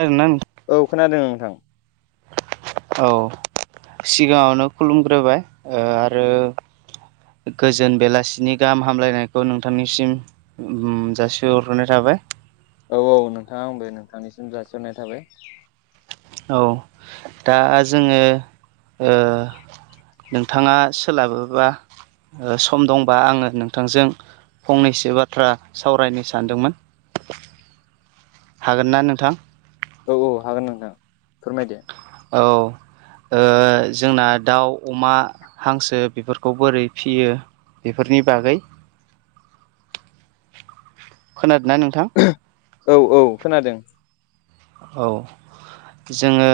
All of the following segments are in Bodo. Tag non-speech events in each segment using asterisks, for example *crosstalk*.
जागोनना नोंथां औ, खोनादों नोंथां। *unintelligible* औ, सिगाङावनो खुलुमग्रोबाय ओ आरो गोजोन बेलासिनि गाहाम हामलायनायखौ नोंथांनिसिम ओम जासि हरग्रोनाय थाबाय। औ - औ नोंथा आंबो नोंथांनिसिम जासिहरनाय थाबाय। औ, दा जोङो ओ नोंथाङा सोलाबोब्ला सम दंबा आङो नोंथांजों फंनैसो बाथ्रा सावरायनो सानदोंमोन। हागोन ना नोंथां? औ -औ हागोन नोंथां फोरमायदो औ। ओ जोंना दाउ, अमा, हांसो बेफोरखौ बोरै फियो बेफोरनि बागै खोनादोंना नोंथां? औ - औ खोनादों। औ जोङो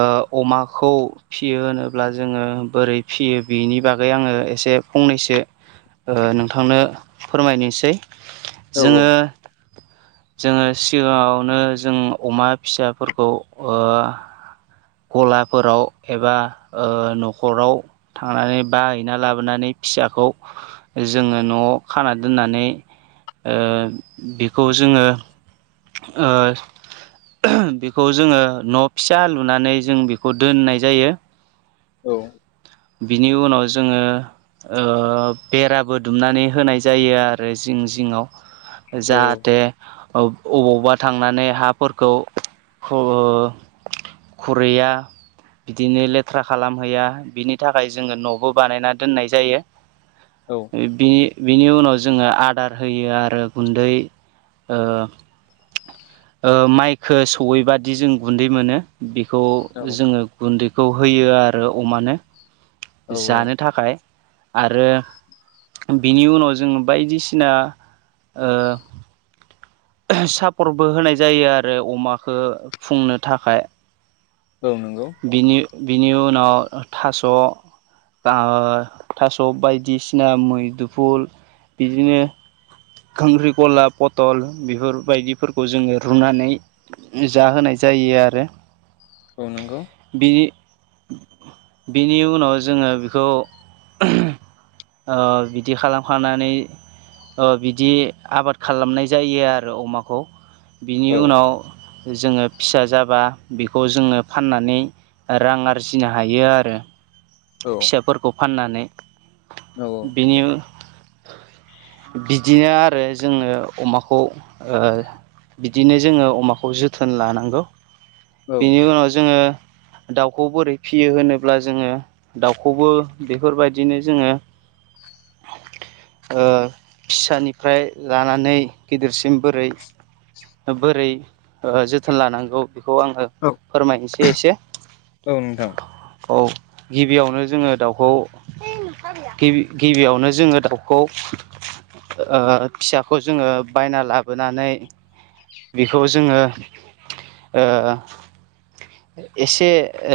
ओ अमाखौ फियो होनोब्ला जोङो बोरै फियो बेनि बागै आङो एसे फंनैसो ओ नोंथांनो फोरमायनोसै। औ औ जोङो - जोङो सिगाङावनो जों अमा फिसाफोरखौ ओ गलाफोराव एबा ओ न'खराव थांनानै बायहैना लाबोनानै फिसाखौ जोङो न'आव खाना दोननानै ओ बेखौ जोङो ओ बेखौ जोङो न' फिसा लुनानै जों बेखौ दोननाय जायो। औ। बिनि उनाव जोङो ओ बेराबो दुमनानै होनाय जायो आरो जिं जिंङाव। औ जाहाथे औ अबावबा थांनानै हाफोरखौ खु ओ खुरैया बिदिनो लेथ्रा खालामहैया बिनि थाखाय जोङो न'बो बानायना दोननाय जायो। औ। बि- बिनि उनाव जोङो आदार होयो आरो गुन्दै ओ- ओ माइखो सहैबादि जों गुन्दै मोनो। बेखौ जोङो गुन्दैखौ होयो आरो अमानो। औ औ जानो थाखाय। आरो बिनि उनाव जोङो बायदिसिना ओ सापरबो होनाय जायो आरो अमाखो फुंनो थाखाय। औ नंगौ। बिनि बिनि उनाव थास' ओ थास' बायदिसिना मैदुफुल बिदिनो खांख्रिकला पथल बेफोरबायदिफोरखौ जोङो रुनानै जाहोनाय जायो आरो। औ नोंगौ। बिनि बिनि उनाव जोङो बेखौ ओ बिदि खालामखानानै ओ बि बिदि आबाद खालामनाय जायो आरो अमाखौ बिनि औ उनाव जोङो फिसा जाबा बेखौ जोङो फाननानै रां आरजिनो हायो आरो। औ। फिसाफोरखौ फाननानै औ औ। बेनि बिदिनो आरो जोङो अमाखौ ओ बिदिनो जोङो अमाखौ जोथोन लानांगौ बेनि उनाव जोङो दाउखौ बोरै फियो होनोब्ला जोङो दाउखौबो बेफोरबायदिनो जोङो ओ फिसानिफ्राय लानानै गिदिरसिम बोरै बोरै ओ जोथोन लानांगौ बेखौ आंङो औ फोरमायनोसै एसे। औ नोंथां। औ गिबियावनो जोङो दाउखौ गिबि गिबियावनो जोङो दाउखौ ओ फिसाखौ जोङो बायना लाबोनानै बेखौ जोङो ओ एसे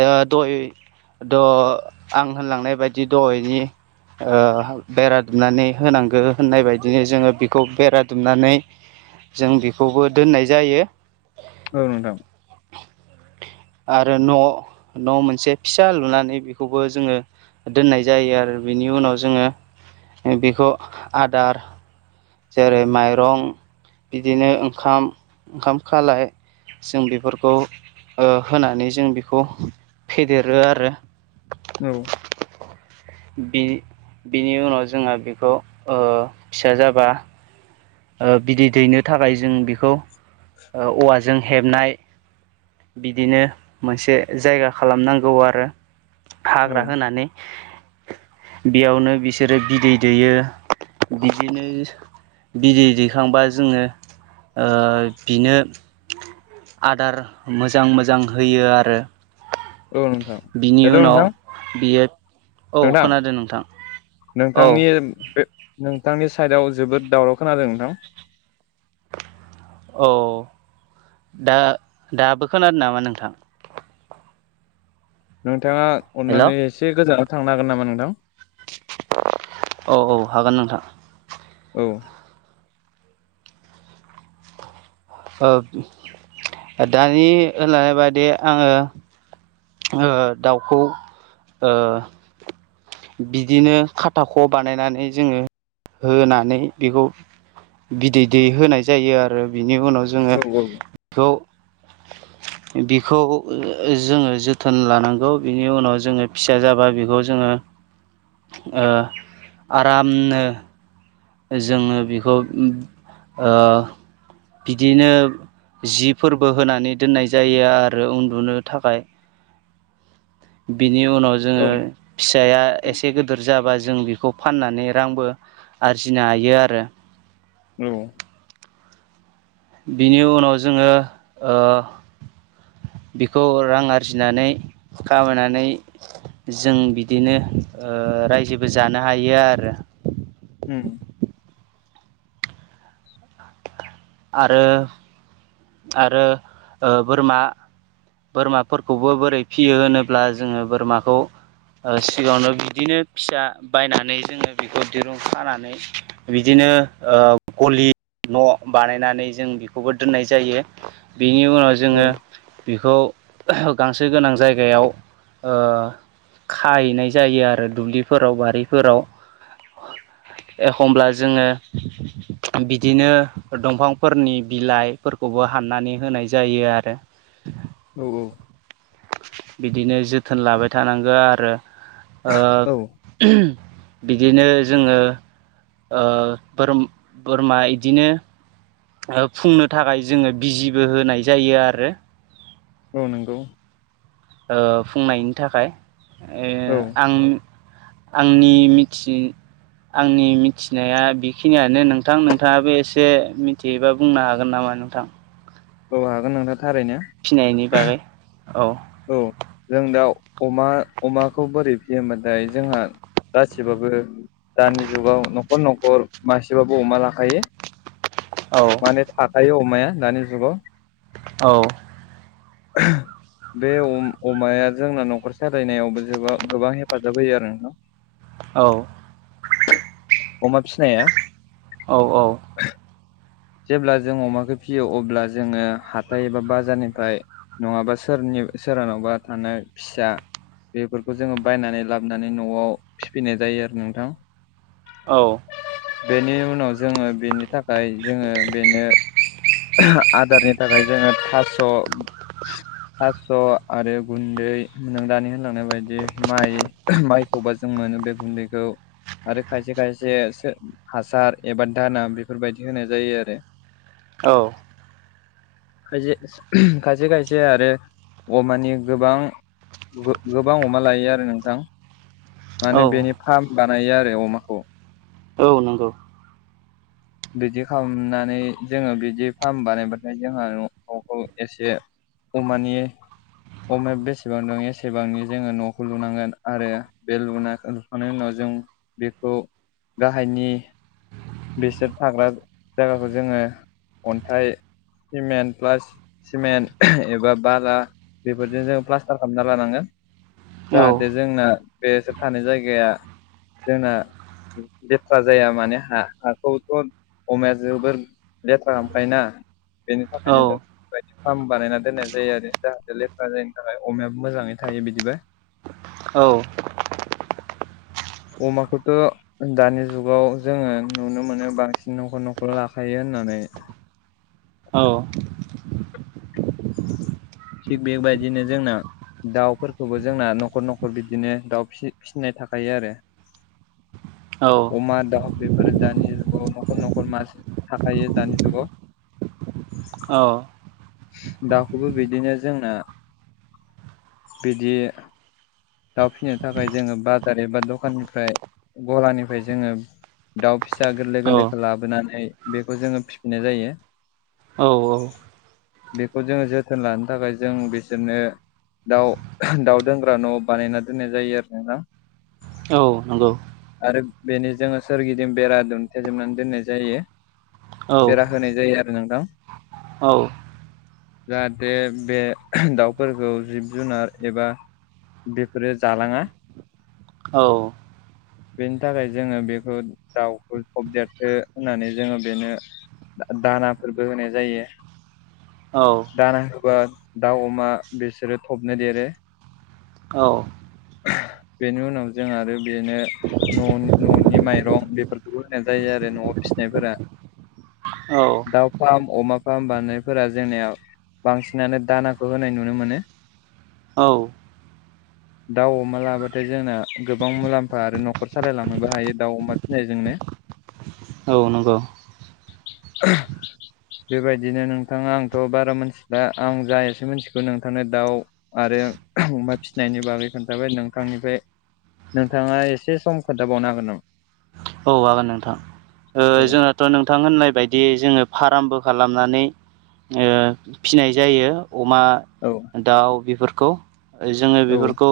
ओ दय द' आं होनलांनाय बायदि दहायनि ओ बेरा दुमनानै होनांगो होननाय बायदिनो जोङो बेखौ बेरा दुमनानै जों बेखौबो दोननाय जायो। औ नोंथां। आरो न' न' मोनसे फिसा लुनानै बेखौबो जोङो दोननाय जायो आरो बेनि उनाव जोङो बेखौ आदार जेरै माइरं बिदिनो ओंखाम ओंखाम खालाय जों बेफोरखौ ओ होनानै जों बेखौ फेदेरो आरो औ। बि बिनि उनाव जोंहा बेखौ ओ फिसा जाबा ओ बिदै दैनो थाखाय जों बेखौ ओ औवा ज जों हेबनाय बिदिनो मोनसे जायगा खालामनांगौ आरो औ हाग्रा होनानै बेयावनो बिसोरो बिदै दैयो बिदिनो बिदै दैखांबा जोङो ओ बिनो आदार मोजां मोजां होयो आरो। औ नोंथां बिनि हेल' उनाव नोंथां बियो औ नोंथां खोनादों नोंथां औ नोंथांनि बे नोंथांनि साइडआव जोबोद दावराव खोनादों नोंथां‌। औ दा दाबो खोनादो नामा नोंथां? नोंथाङा हेल' अननानै औ एसे गोजानाव थांनो हागोन नामा नोंथां? औ औ हागोन नोंथां। औ। ओ *unintelligible* दानि ओनाय बादि आङो *unintelligible* दाउखौ ओ बिदिनो खाथाख' बानायनानै जोङो ओनानै बेखौ बिदै दैहोनाय जायो आरो बिनि उनाव जोङो औ बेखौ *unintelligible* बिखौ ओ ओ जोङो जोथोन लानांगौ बिनि उनाव जोङो फिसा जाबा बेखौ जोङो ओ आरामनो जोङो बेखौ उम ओ बिदिनो जि फोरबो होनानै दोननाय जायो आरो उन्दुनो थाखाय। बिनि उनाव जोङो औ फिसाया एसे गोदोर जाबा जों बेखौ फाननानै रांबो आरजिनो हायो आरो। औ बिनि उनाव जोङो ओ बिखौ रां आरजिनानै कामायनानै जों बिदिनो ओ रायजोबो जानो हायो आरो। उम आरो आरो ओ बोरमा बोरमाफोरखौबो बोरै फियो होनोब्ला जोङो बोरमाखौ ओ सिगाङावनो बिदिनो फिसा बायनानै जोङो बेखौ दिरुं खानानै बिदिनो ओ गलि न' बानायनानै जों बेखौबो दोननाय ज जायो बिनि उनाव औ जोङो बिखौ *unintelligible* गांसो गोनां जायगायाव ओ खायैनाय जायो आरो दुब्लिफोराव बारिफोराव एखमब्ला जोङो *unintelligible* बिदिनो दंफांफोरनि बिलाइ फोरखौबो हाननानै होनाय जायो आरो। औ औ। बिदिनो जोथोन लाबाय थानांगो आरो ओ औ *unintelligible* बिदिनो जोङो ओ बोरम बोरमा इदिनो ओ फुंनो थाखाय जोङो बिजिबो होनाय जायो आरो औ नोंगौ। ओ फुंनायनि थाखाय ओ औ आं आंनि मिथि आंनि मिथिनाया बेखिनियानो नोंथां नोंथाङाबो एसे मिथि योबा बुंनो हागोन नामा नोंथां? औ हागोन नोंथां थारैनो। फिसिनायनि बागै औ। औ जों दा अमा अमाखौ बोरै फिसियोबाथाय जोंहा गासिबाबबो दानि जुगाव न'खर न'खर मासेबाबो अमा लाखायो। औ। माने थाखायो अमाया दानि जुगाव। औ। बे अम अमाया जोंना न'खर सालायनायावबो जोबा गोबां हेफाजाब होयो आरो नोंथां। औ। अमा बिसिनाया। औ औ। जेब्ला जों अमाखौ फियो अब्ला जोङो हाथाय एबा बाजारनिफ्राय नङाबा सोरनि सोरनावबा थानाय फिसा। बेफोरखौ जोङो बायनानै लाबोनानै न'आव फिफैनाय जायो आरो नोंथां। औ। बेनि उनाव जोङो बेनि थाखाय जोङो बेनो आदारनि थाखाय जोङो फास्स' थास' आरो गुन्दै नों दानि होनलांनाय बायदि माइ माइ सबााजों मोनो बे गुन्दैखौ आरो खायसे खायसे हासार एबा दाना बेफोरबायदि होनाय जायो आरो। औ। खायसे खायसे आरो अमानि‌ गोबां गोबां अमा लायो आरो नोंथां। औ माने बेनि फार्म बानायो आरो अमाखौ। औ नंगौ। बिदि खालामनानै जोङो बिदि फार्म बानायबाथाय जोंहा न'खौ एसे अमानि अमाया बेसेबां दं एसेबांनि जोङो न'खौ लुनांगोन आरो बे लुना थां उनाव जों बेखौ गाहायनि बेसोर थाग्रा जायगाखौ जोङो अन्थाइ, सिमेन्ट बा सिमेन्ट एबा बाला बेफोरजों जोङ प्लास्टार खालामना लानांगोन। औ जाहाथे जोंना बेस थानाय जायगाया जोंना लेथ्रा जाया माने हा। हाखौथ' अमाया जोबोर लेथ्रा हखायोनाा बेनि औ थाखायनो जों बदि फार्म बानायना दोननाय जायो आरो जाहाथे लेफ्रा जायनि थाखाय अमायाबो मोजाङै थायो बिदिबा। औ। अमाखौथ' दानि जुगाव जोङो नुनो मोनो बांसिन न'खर न'खर लाखायो होननानै। औ। थिग बेगबायदिनो जोंना दाउफोरखौबो जोंना न'खर न'खर बिदिनो दाउ फिसिनाय थाखायो आरो। औ। अमा दाउ बेफोरो दानि जुगाव न'खर न'खर मा थाखायो दानि जुगाव। औ। दाउखौबो बिदिनो जोंना बिदि दाउ फिसिनो थाखाय जोङो बाजार एबा दखाननिफ्राय गलानिफ्राय जोङो दाउ फिसा गोरलै औ गोरलैखौ लाबोनानै बेखौ जोङो फिफिनाय जायो। औ औ। बेखौ जोङो जोथोन लानो थाखाय जों बिसोरनो दाउ दाउ दोनग्रा न' बानायना दोननाय जायो आरो नोंथां औ नंगौ आरो बेनो जोंङो सोरगिदिं बेरा दुन्थेजोबनानै दोननाय जायो औ बेरा होनाय जायो आरो नोंथां औ जाहाथे बे दाउफोरखौ जिब जुनार एबा बेफोरो जालाङा औ। बेनि थाखाय जोंङो बेखौ दाउखौ थबदेरथो होननानै जोंङो बेनो दानाफोरबो होनाय जायो। औ दाना होबा दाउ अमा बिसोरो थबनो देरो औ *inaudible* बेनि उनाव जों आरो बेनो न'नि न'नि माइरं बेफोरखौबो होनाय जायो आरो न'आव फिसिनायफोरा *inaudible* दाउ फार्म अमा फार्म बानायनायफोरा जोंनियाव बांसिनानो दानाखौ होनाय नुनो मोनो औ दाउ अमा लाबाथाय जोंना गोबां मुलाम्फा आरो न'खर सालायलांनोबो हायो दाउ अमा फिसिनायजोंनो औ नंगौ *inaudible* बेबायदिनो नोंथाङा आंथ' बारा मिथिला आं जा एसे मिथिगौ नोंथां दाउ आरो अमा फिसिनायनि बागै खोन्थाबाय नोंथांनिफ्राय नोंथांङा एसे सम खोन्थाबावनो हागोन नामा औ आागोन नोंथां जोंहाथ' नोंथां होननाय बायदि जोंङो फार्मबो खालामनानै ओ फिसाय जायो अमा औ दाउ बेफोरखौ जोंङो औ बेफोरखौ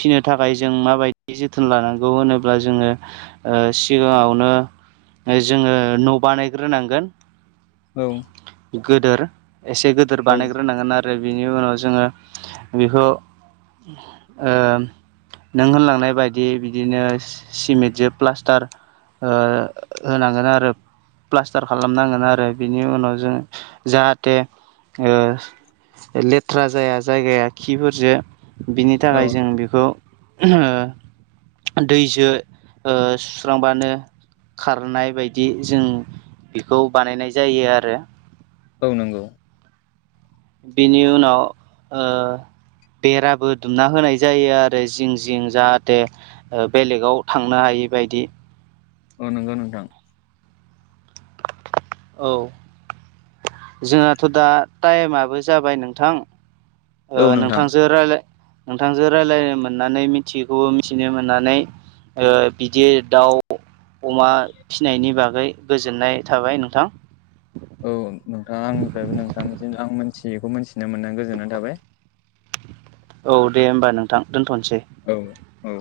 फिसिनो थाखाय जों माबायदि जोथोन लानांगौ होनोब्ला जोङो सिगांङावनो जोंङो न' बानायग्रोनांगोन औ गोदोर एसे गिदोर औ बानायग्रोनांगोन आरो आरो बिनि उनाव जोंङो बेखौ नों होनलांनाय बायदि बिदिनो सिमेन्टजों प्लास्टार ओ होनांगोन आरो प्लास्टार खालामनांगोन आरो बिनि उनाव जों जाहाथे ओ लेथ्रा जाया जायगाया खिफोरजों बिनि औ थाखाय जों बेखौ दैजों सुस्रांबानो खारनाय बायदि जों बेखौ बानायनाय जायो आरो औ नंगौ बिनि उनाव बेराबो दुमना होनाय जायो आरो जिं जिं जाहाथे बेलेगाव थांनो हायि बादि औ नंगौ नोंथां औ जोंहथ' दा टाइमाबो जाबाय नोंथां ओ औ नोंथां नोंथांजों रायज्य नोंथांजों रायज्लायनो मोननानै मिथियैखौबो मिथिनो मोननानै ओ बिदि दाउ अमा फिनायनि बागै गोजोननाय थाबाय नोंथां औ नोंथाङा आंनिफ्रायबो नोंथांनिसिम आं मोनथियैखौ मिथिनो मोननानै गोजोननाय थाबाय। औ दे होमबा नोंथां दोनथ'नोसै। औ औ।